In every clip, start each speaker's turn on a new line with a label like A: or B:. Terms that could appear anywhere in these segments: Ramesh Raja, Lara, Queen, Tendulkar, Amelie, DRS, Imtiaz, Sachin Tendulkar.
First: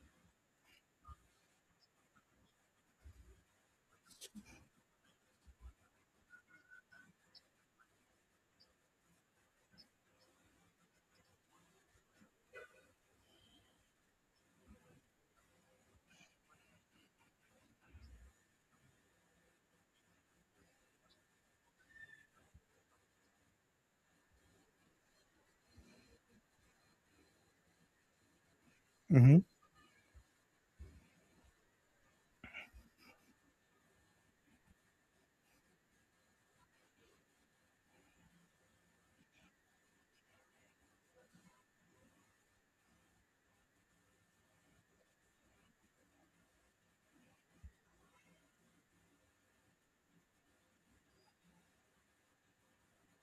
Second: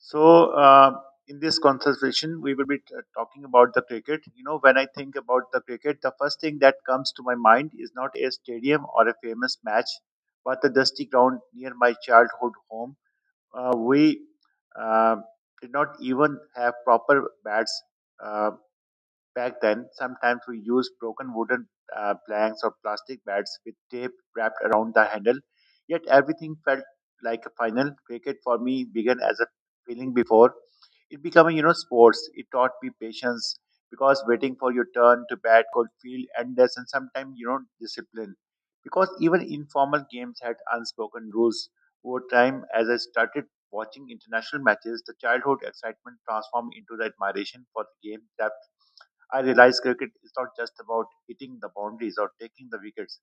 A: So, uh, in this conversation, we will be talking about the cricket. You know, when I think about the cricket, the first thing that comes to my mind is not a stadium or a famous match, but the dusty ground near my childhood home. We uh, did not even have proper bats. Uh, Back then, sometimes we used broken wooden planks or plastic bats with tape wrapped around the handle. Yet everything felt like a final. Cricket for me began
B: hmm
A: as a feeling before it becoming, you know, sports. It taught me patience because waiting for your turn to bat could feel endless and sometimes, you know, discipline. Because even informal games had unspoken rules. Over time, as I started watching international matches, the childhood excitement transformed into the admiration for the game that I realize cricket is not just about hitting the boundaries or taking the wickets,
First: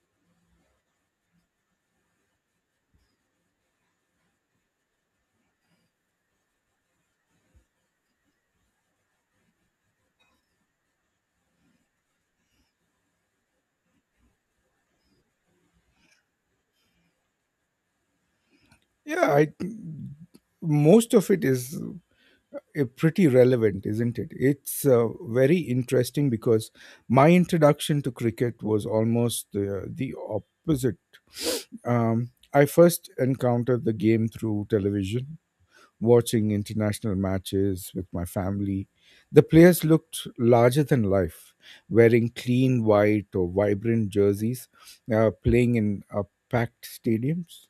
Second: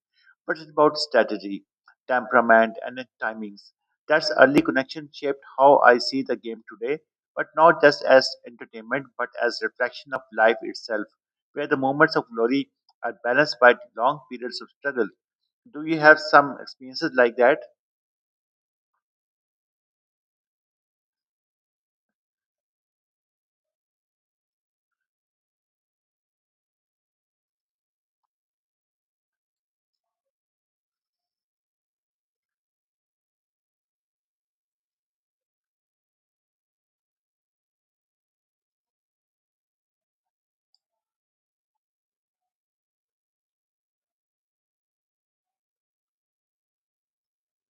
A: but it's about strategy, temperament, and then timings. That's early connection shaped how I see the game today, but not just as entertainment, but as reflection of life itself, where the moments of glory are balanced by long periods of struggle. Do you have some experiences like that?
B: Yeah, I most of it is pretty relevant, isn't it? It's very interesting because my introduction to cricket was almost the opposite. I first encountered the game through television, watching international matches with my family. The players looked larger than life, wearing clean white or vibrant jerseys, playing in packed stadiums.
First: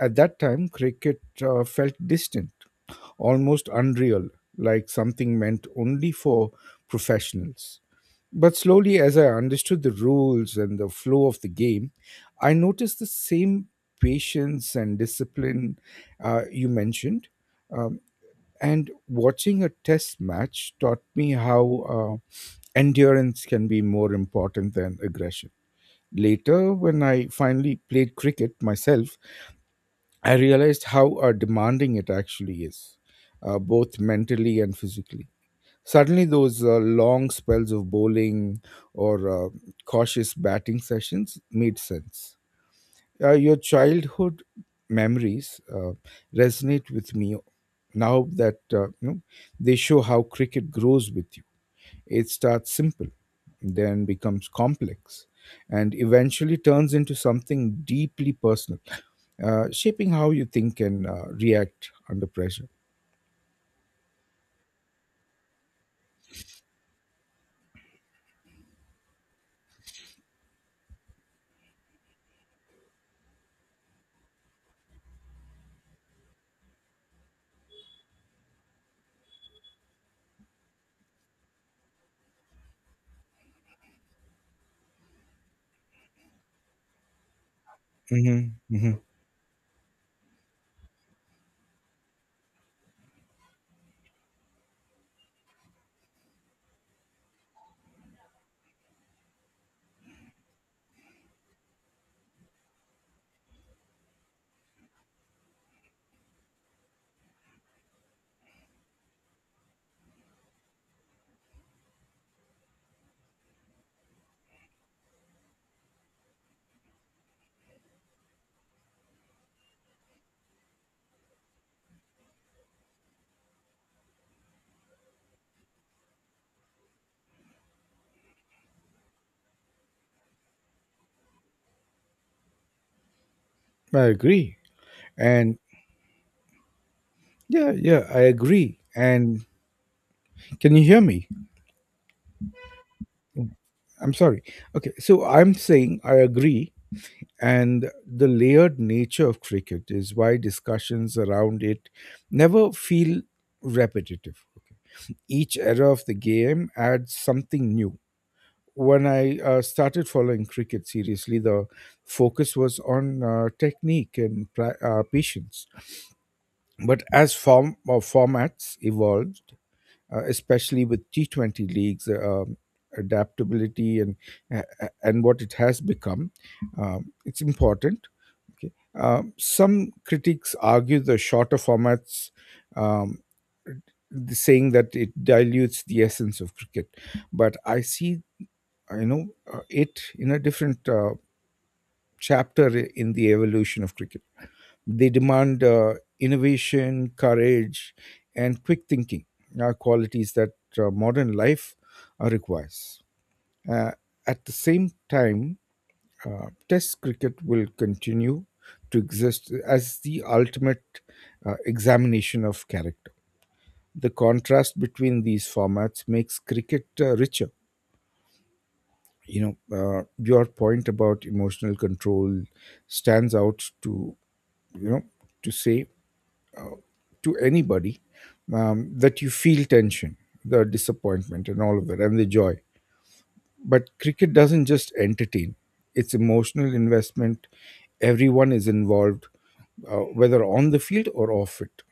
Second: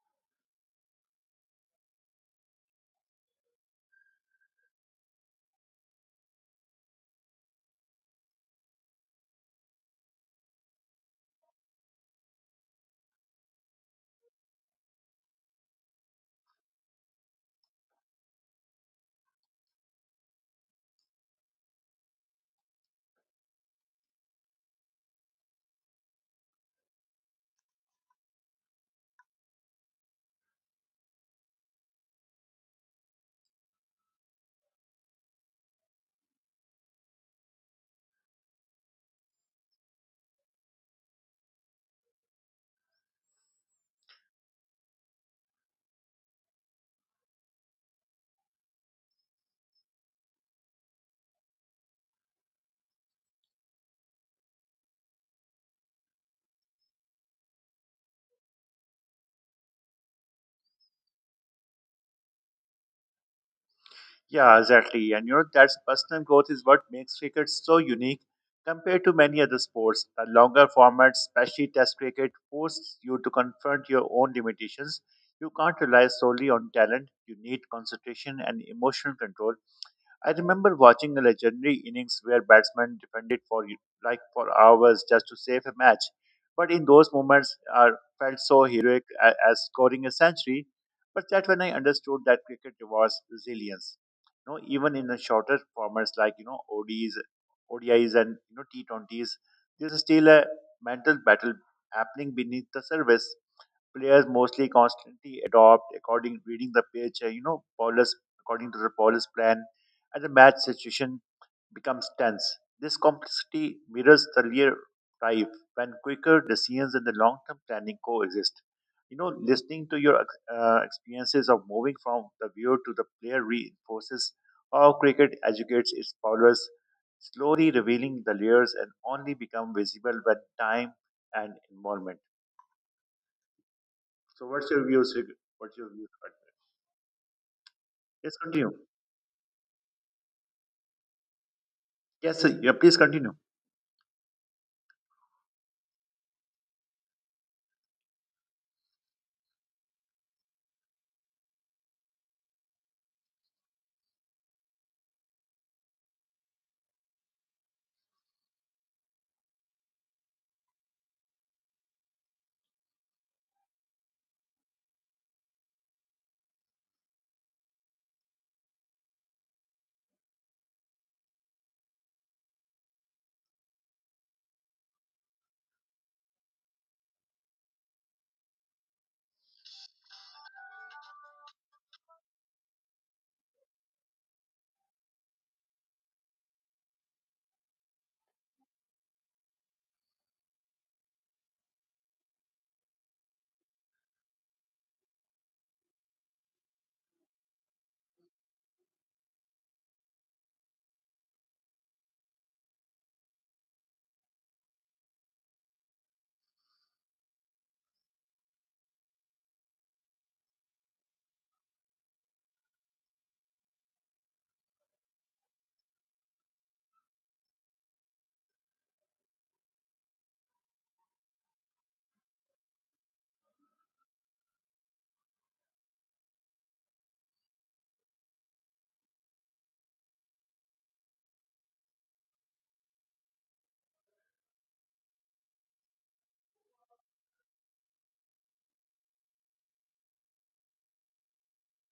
B: At that time, cricket felt distant, almost unreal, like something meant only for professionals. But slowly, as I understood the rules and the flow of the game, I noticed the same patience and discipline you mentioned. Um, and watching a test match taught me how endurance can be more important than aggression. Later, when I finally played cricket myself, I realized how demanding it actually is, both mentally and physically. Suddenly, those long spells of bowling or cautious batting sessions made sense. Your childhood memories resonate with me now that you know, they show how cricket grows with you. It starts simple, then becomes complex, and eventually turns into something deeply personal shaping how you think and react under pressure.
A: Yeah, exactly. And you know, that's personal growth is what makes cricket so unique compared to many other sports. The longer format, especially test cricket, forces you to confront your own limitations. You can't rely solely on talent. You need concentration and emotional control. I remember watching a legendary innings where batsmen defended for like for hours just to save a match. But in those moments, I felt
B: hmm
A: so
B: hmm
A: heroic as scoring a century. But that when I understood that cricket rewards resilience, you know, even in the shorter formats like you know ODs, ODIs, and you know T20s, there's still a mental battle happening beneath the surface. Players mostly constantly adopt according reading the pitch, you know, bowlers according to the bowler's plan, and the match situation becomes tense. This complexity mirrors the real life when quicker decisions and the long-term planning coexist. You know, listening to your experiences of moving from the viewer to the player reinforces how cricket educates its bowlers, slowly revealing the layers and only become visible when time and involvement.
B: I
A: So
B: agree.
A: what's your views?
B: And
A: What's your views on that?
B: yeah, I
A: Yes, continue.
B: agree. And can you hear me?
A: Yes, sir, yeah, please continue.
B: I'm sorry. Okay, so I'm saying I agree. And the layered nature of cricket is why discussions around it never feel repetitive. Okay. Each era of the game adds something new when I started following cricket seriously, the focus was on technique and patience. But as formats evolved, especially with T 20 leagues, adaptability and and what it has become, it's important. Okay, some critics argue the shorter formats. Um, Saying that it dilutes the essence of cricket, but I see you know it in a different chapter in the evolution of cricket. They demand innovation, courage, and quick thinking, are qualities that modern life requires. Uh, at the same time, Test cricket will continue to exist as the ultimate examination of character. The contrast between these formats makes cricket richer. You know, your point about emotional control stands out to, you know to say to anybody, that you feel tension, the disappointment and all of that and the joy, but cricket doesn't just entertain. It's emotional investment. Everyone is involved, whether on the field or off it.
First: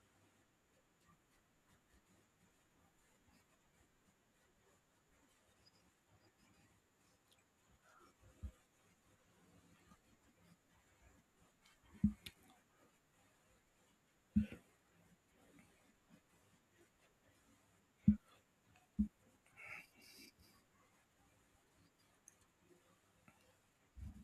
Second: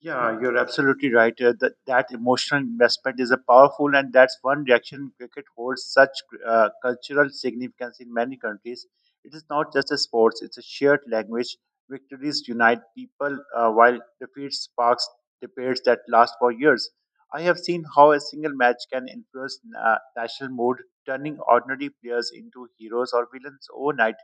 A: Yeah, you're absolutely right. That emotional investment is a powerful, and that's one reaction cricket holds such cultural significance in many countries. It is not just a sport; it's a shared language. Victories unite people, while defeats sparks debates that last for years. I have seen how a single match can influence national mood, turning ordinary players into heroes or villains overnight.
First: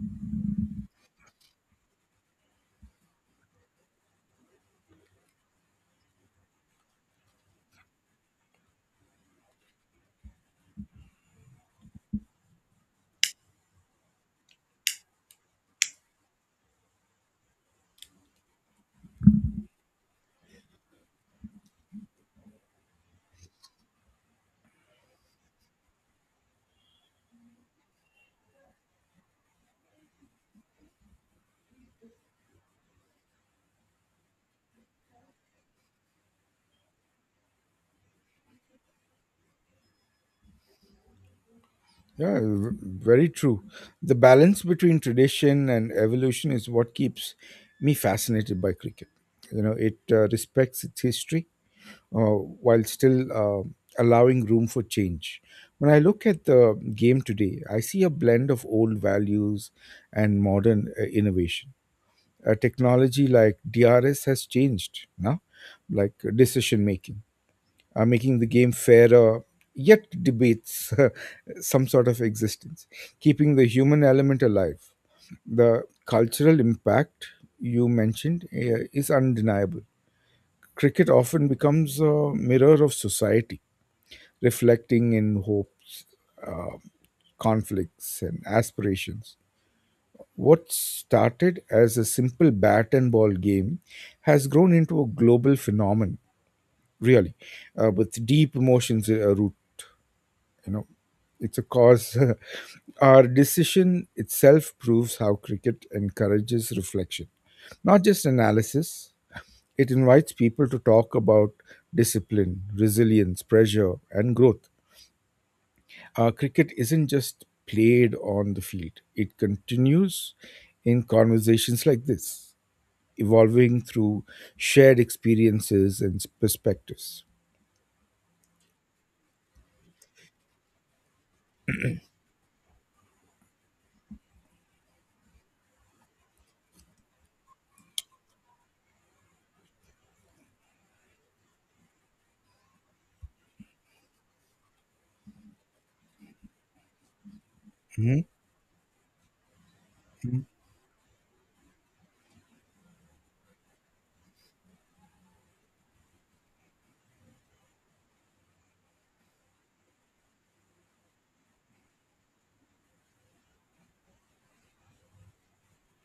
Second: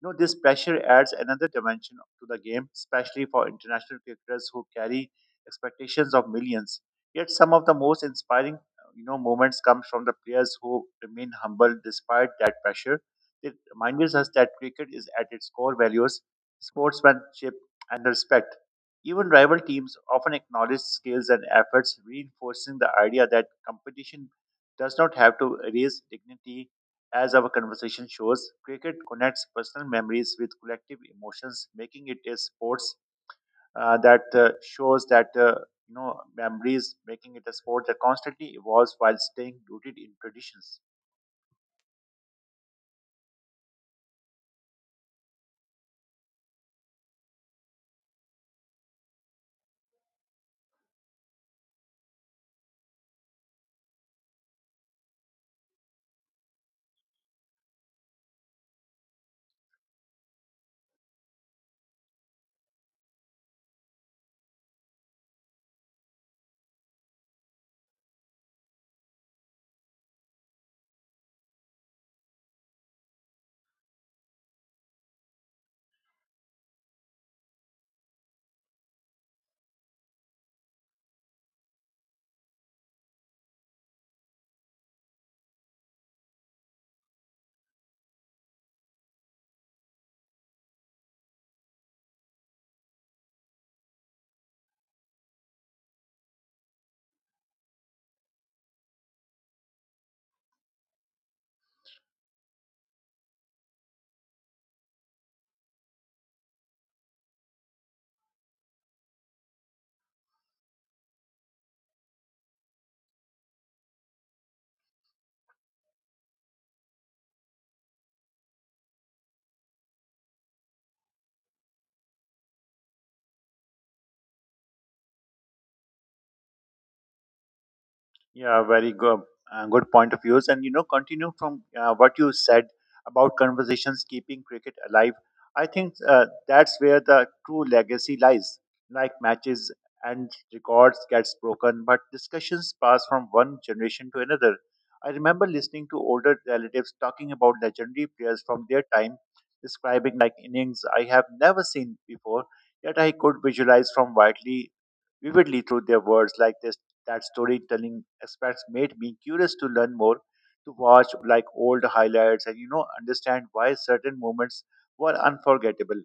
A: You know, this pressure adds another dimension to the game, especially for international cricketers who carry expectations of millions. Yet some of the most inspiring, you know, moments come from the players who remain humble despite that pressure. It reminds us that cricket is at its core values, sportsmanship, and respect. Even rival teams often acknowledge skills and efforts, reinforcing the idea that competition does not have to erase dignity as our conversation shows, cricket connects personal memories with collective emotions, making it a sport that shows that memories, making it a sport that constantly evolves while staying rooted in traditions.
B: Yeah, very true. The balance between tradition and evolution is what keeps me fascinated by cricket. You know, it respects its history, uh, while still allowing room for change. When I look at the game today, I see a blend of old values and modern innovation. A technology like DRS has changed now, like decision making, making the game fairer, yet debates some sort of existence, keeping the human element alive. The cultural impact you mentioned is undeniable. Cricket often becomes a mirror of society, reflecting in hopes, uh, conflicts, and aspirations. What started as a simple bat and ball game has grown into a global phenomenon, really, with deep emotions root. You know, it's a cause. Our decision itself proves how cricket encourages reflection, not just analysis. It invites people to talk about discipline, resilience, pressure, and growth. Cricket isn't just played on the field, it continues in conversations like this, evolving through shared experiences and perspectives.
A: Yeah, very good, good point of views. And you know, continue from what you said about conversations keeping cricket alive. I think that's where the true legacy lies. Like matches and records gets broken, but discussions pass from one generation to another. I remember listening to older relatives talking about legendary
B: Mhm.
A: players from their time, describing like
B: Mhm.
A: innings I have never seen before, yet I could visualize from widely vividly through their words, like they that storytelling aspects made me curious to learn more, to watch like old highlights and you know understand why certain moments were unforgettable.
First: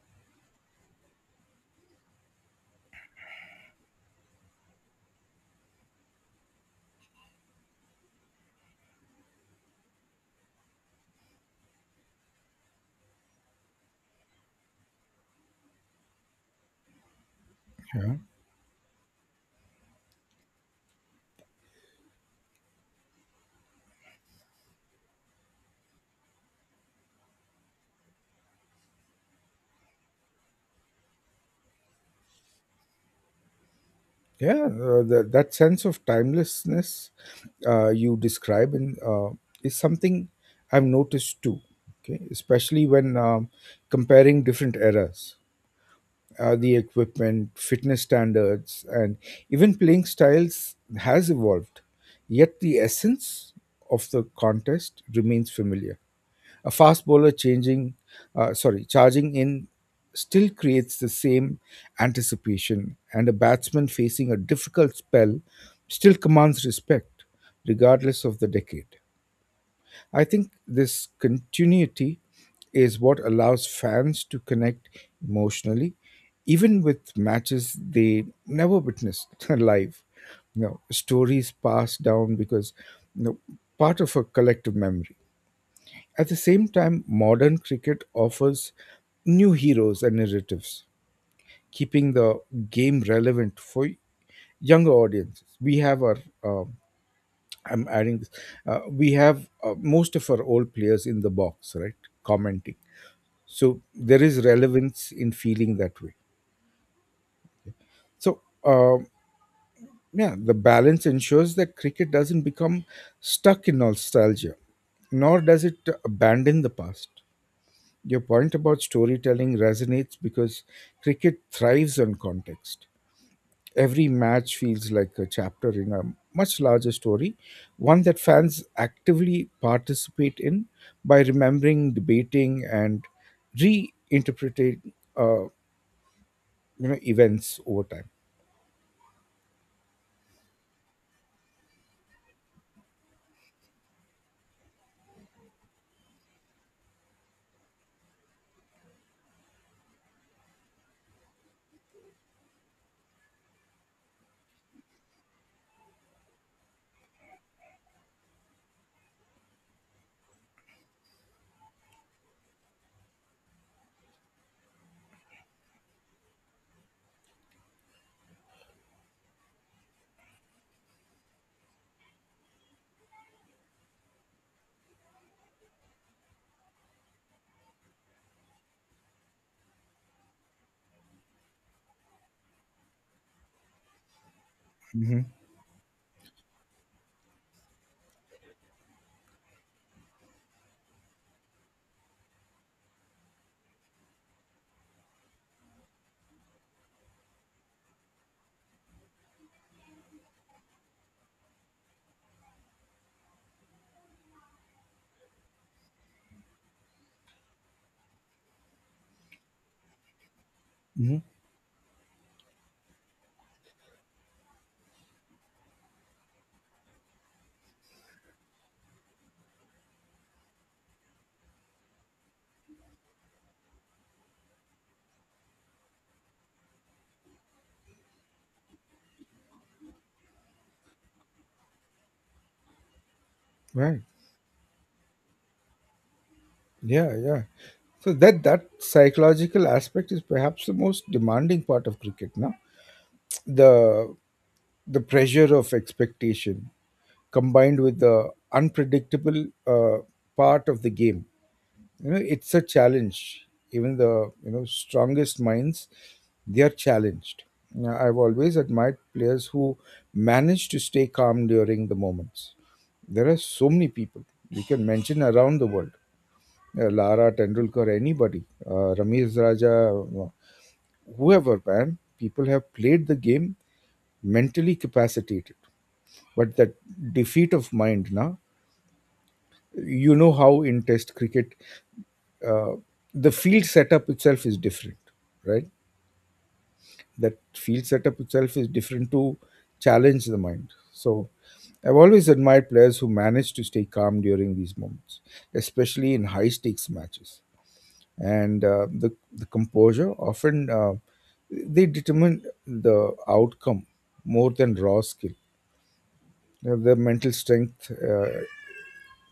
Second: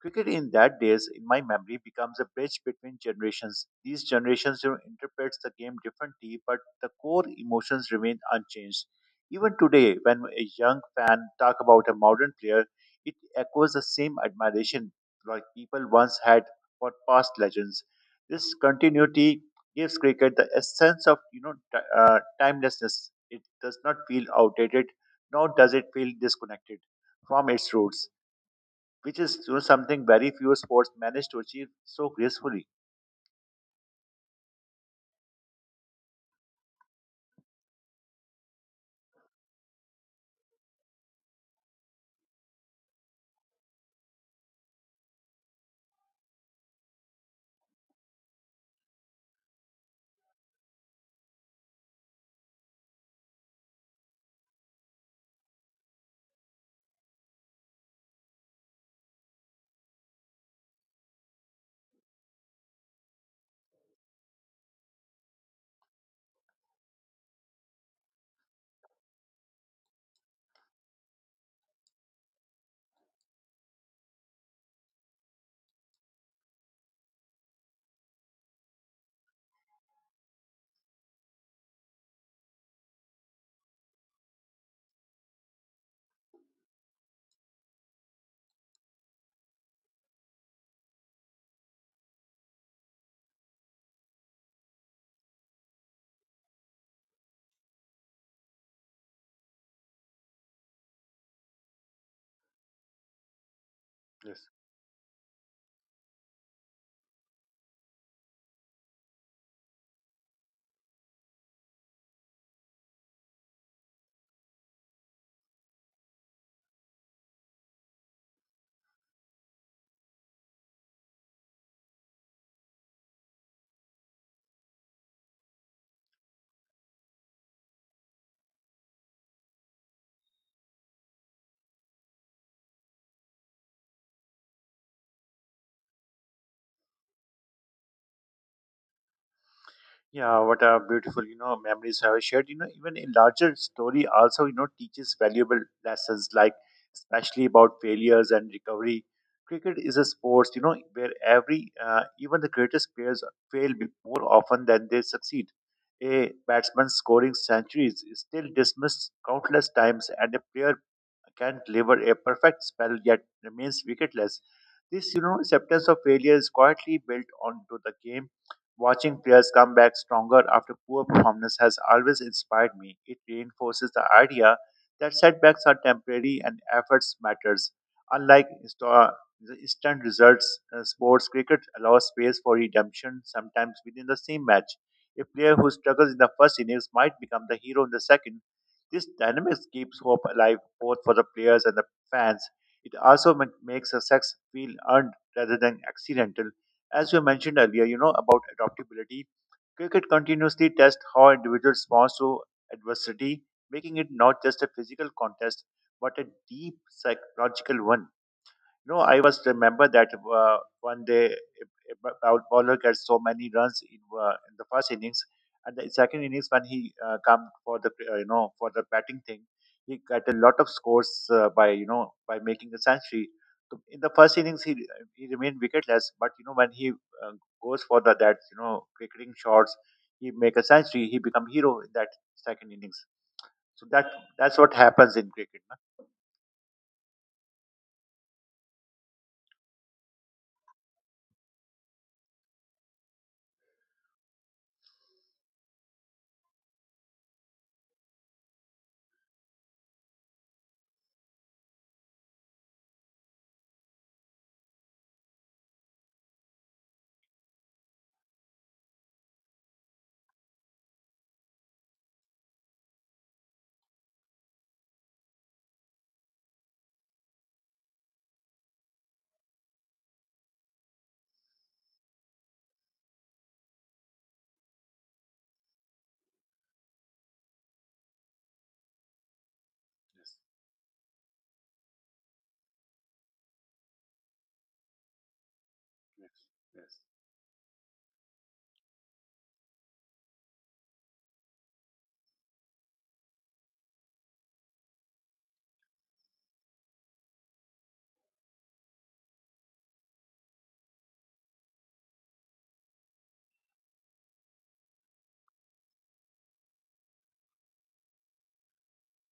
A: Cricket in that days, in my memory, becomes a bridge between generations. These generations you know, interprets the game differently, but the core emotions remain unchanged. Even today, when a young fan talk about a modern player, it echoes the same admiration like people once had for past legends. This continuity gives cricket the essence of you know timelessness. It does not feel outdated, nor does it feel disconnected from its roots which is you know, something very few sports manage to achieve so gracefully.
B: Yeah, that sense of timelessness you describe is something I've noticed too, okay? Especially when comparing different eras. The equipment, fitness standards, and even playing styles has evolved. Yet the essence of the contest remains familiar. A fast bowler charging in still creates the same anticipation, and a batsman facing a difficult spell still commands respect, regardless of the decade. I think this continuity is what allows fans to connect emotionally, even with matches they never witnessed live. You know, stories passed down because, you know, part of a collective memory. At the same time, modern cricket offers new heroes and narratives, keeping the game relevant for younger audiences. We have our uh, I'm adding this. We have most of our old players in the box, right? Commenting. So there is
A: Yes.
B: relevance in feeling that way. So, yeah, the balance ensures that cricket doesn't become stuck in nostalgia, nor does it abandon the past. Your point about storytelling resonates because cricket thrives on context. Every match feels like a chapter in a much larger story, one that fans actively participate in by remembering, debating, and reinterpreting you know events over time.
A: Yeah, what a beautiful, you know, memories have shared. You know, even a larger story also, you know, teaches valuable lessons like especially about failures and recovery. Cricket is a sport, you know, where every, even the greatest players fail more often than they succeed. A batsman scoring centuries is still dismissed countless times and a player can deliver a perfect spell yet remains wicketless. This, you know, acceptance of failure is quietly built onto the game. Watching players come back stronger after poor performance has always inspired me. It reinforces the idea that setbacks are temporary and efforts matters. Unlike the instant results, sports cricket allows space for redemption sometimes within the same match.
B: hmm
A: A player who struggles in the first innings might become the hero in the second. This dynamics keeps hope alive both for the players and the fans. It also makes success feel earned rather than accidental. As you mentioned earlier, you know, about adaptability, cricket continuously tests how individuals respond to adversity, making it not just a physical contest, but a deep psychological one. No, I was remember that one
B: hmm
A: day if bowler gets so many runs in the first innings, and the second innings when he come for the you know for the batting thing, he got a lot of scores by you know by making a century. So in the first innings he remained wicketless, but you know when he goes for the that you know cricketing shots, he make a century. He become hero in that second innings. So
B: Right.
A: that's what happens in cricket, na?
B: Yeah. Yeah. So that that psychological aspect is perhaps the most demanding part of cricket. Now, the the pressure of expectation combined with the unpredictable part of the game, you know, it's a challenge even the, you know, strongest minds, they are challenged. Now, I've always admired players who manage to stay calm during the moments. There are so many people we can mention around the world, Lara, Tendulkar, anybody, Ramesh Raja, uh, whoever man, people have played the game mentally capacitated, but that defeat of mind now, you know
A: Yes,
B: how in test cricket, uh, the field setup itself is different, right?
A: yes,
B: That field setup itself is different to challenge the mind. So I've always admired players who manage to stay calm during these moments, especially in high stakes matches. And the composure often they determine the outcome more than raw skill. Now, the mental strength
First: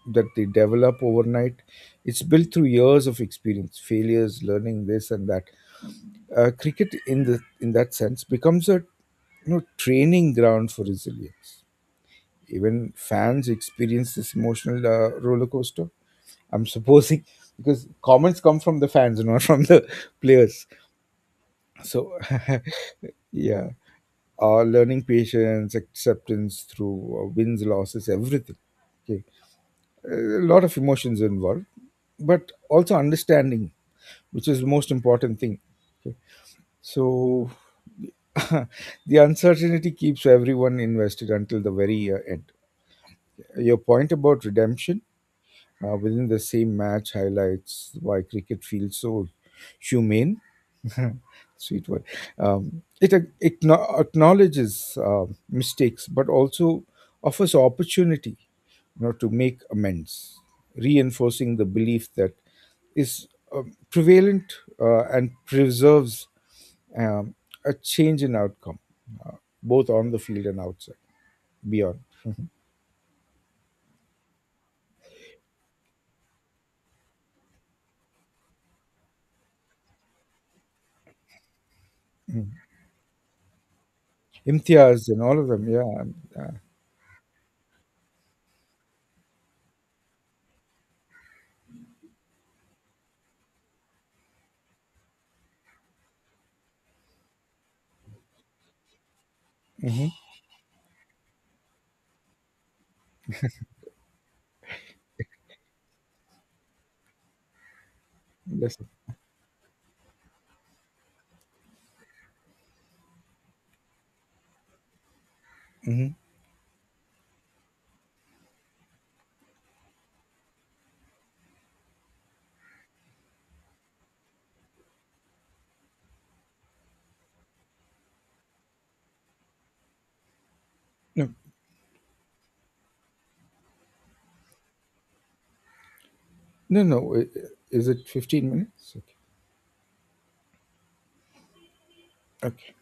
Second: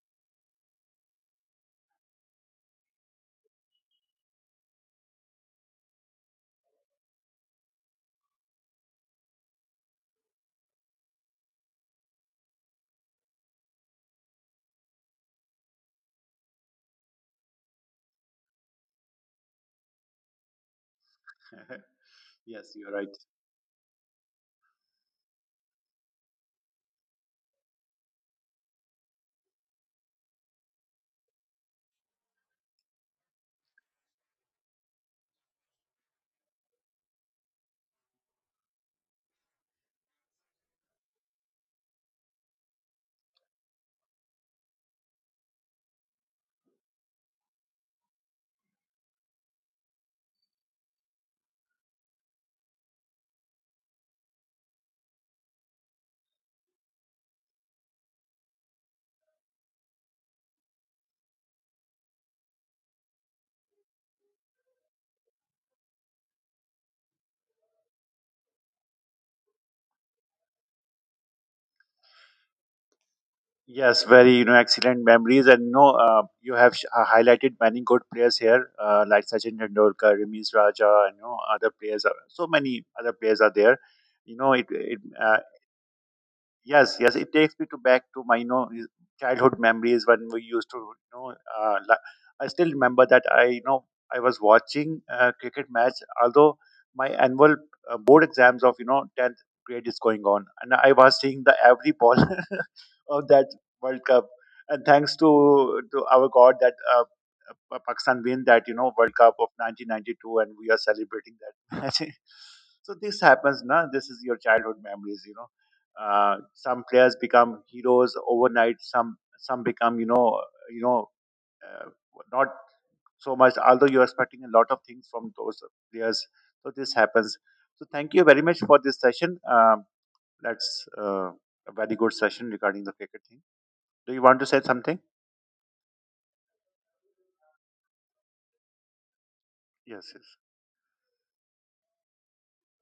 B: that they develop overnight, it's built through years of experience, failures, learning this and that. Cricket in that sense becomes a, you know, training ground for resilience. Even fans experience this emotional roller coaster. I'm supposing because comments come from the fans, not from the players.
A: yes.
B: So
A: Yes, you're right.
B: yeah, learning patience, acceptance through wins, losses, everything. Okay, a lot of emotions involved, but also understanding, which is the most important thing. Okay, so the uncertainty keeps everyone invested until the very end. Your point about redemption within the same match highlights why cricket feels so humane. Sweet word. It acknowledges mistakes, but also offers opportunity, you know, to make amends, reinforcing the belief that is prevalent and preserves um, a change in outcome, uh, both on the field and outside, beyond.
A: Yes, very you know excellent memories, and you know you have highlighted many good players here, like Sachin Tendulkar, Ramesh Raja, and you know other players. Are, so
B: Mm.
A: many other players are there. You know it.
B: Imtiaz and all of them, yeah.
A: Yes, yes, it takes me to back to my you know childhood memories when we used to you know. Uh, la- I still remember that I you know I was watching a cricket match, although my annual board exams of you know tenth grade is
B: Mhm.
A: going on, and I was seeing the every ball of that World Cup, and thanks to our God that. Pakistan win that you
B: Yes.
A: know World Cup of 1992, and we are celebrating that match. So this happens, now. This is your childhood memories, you know.
B: hmm
A: Some players become heroes overnight. Some become you know you know uh, not so much. Although you're expecting a lot of things from those players, so this happens. So thank you very much for this session. That's
B: No,
A: A very good session regarding the cricket thing. Do you want to say something?
B: no, no. Is it 15 minutes? Okay.
A: Yes, yes.
B: Okay.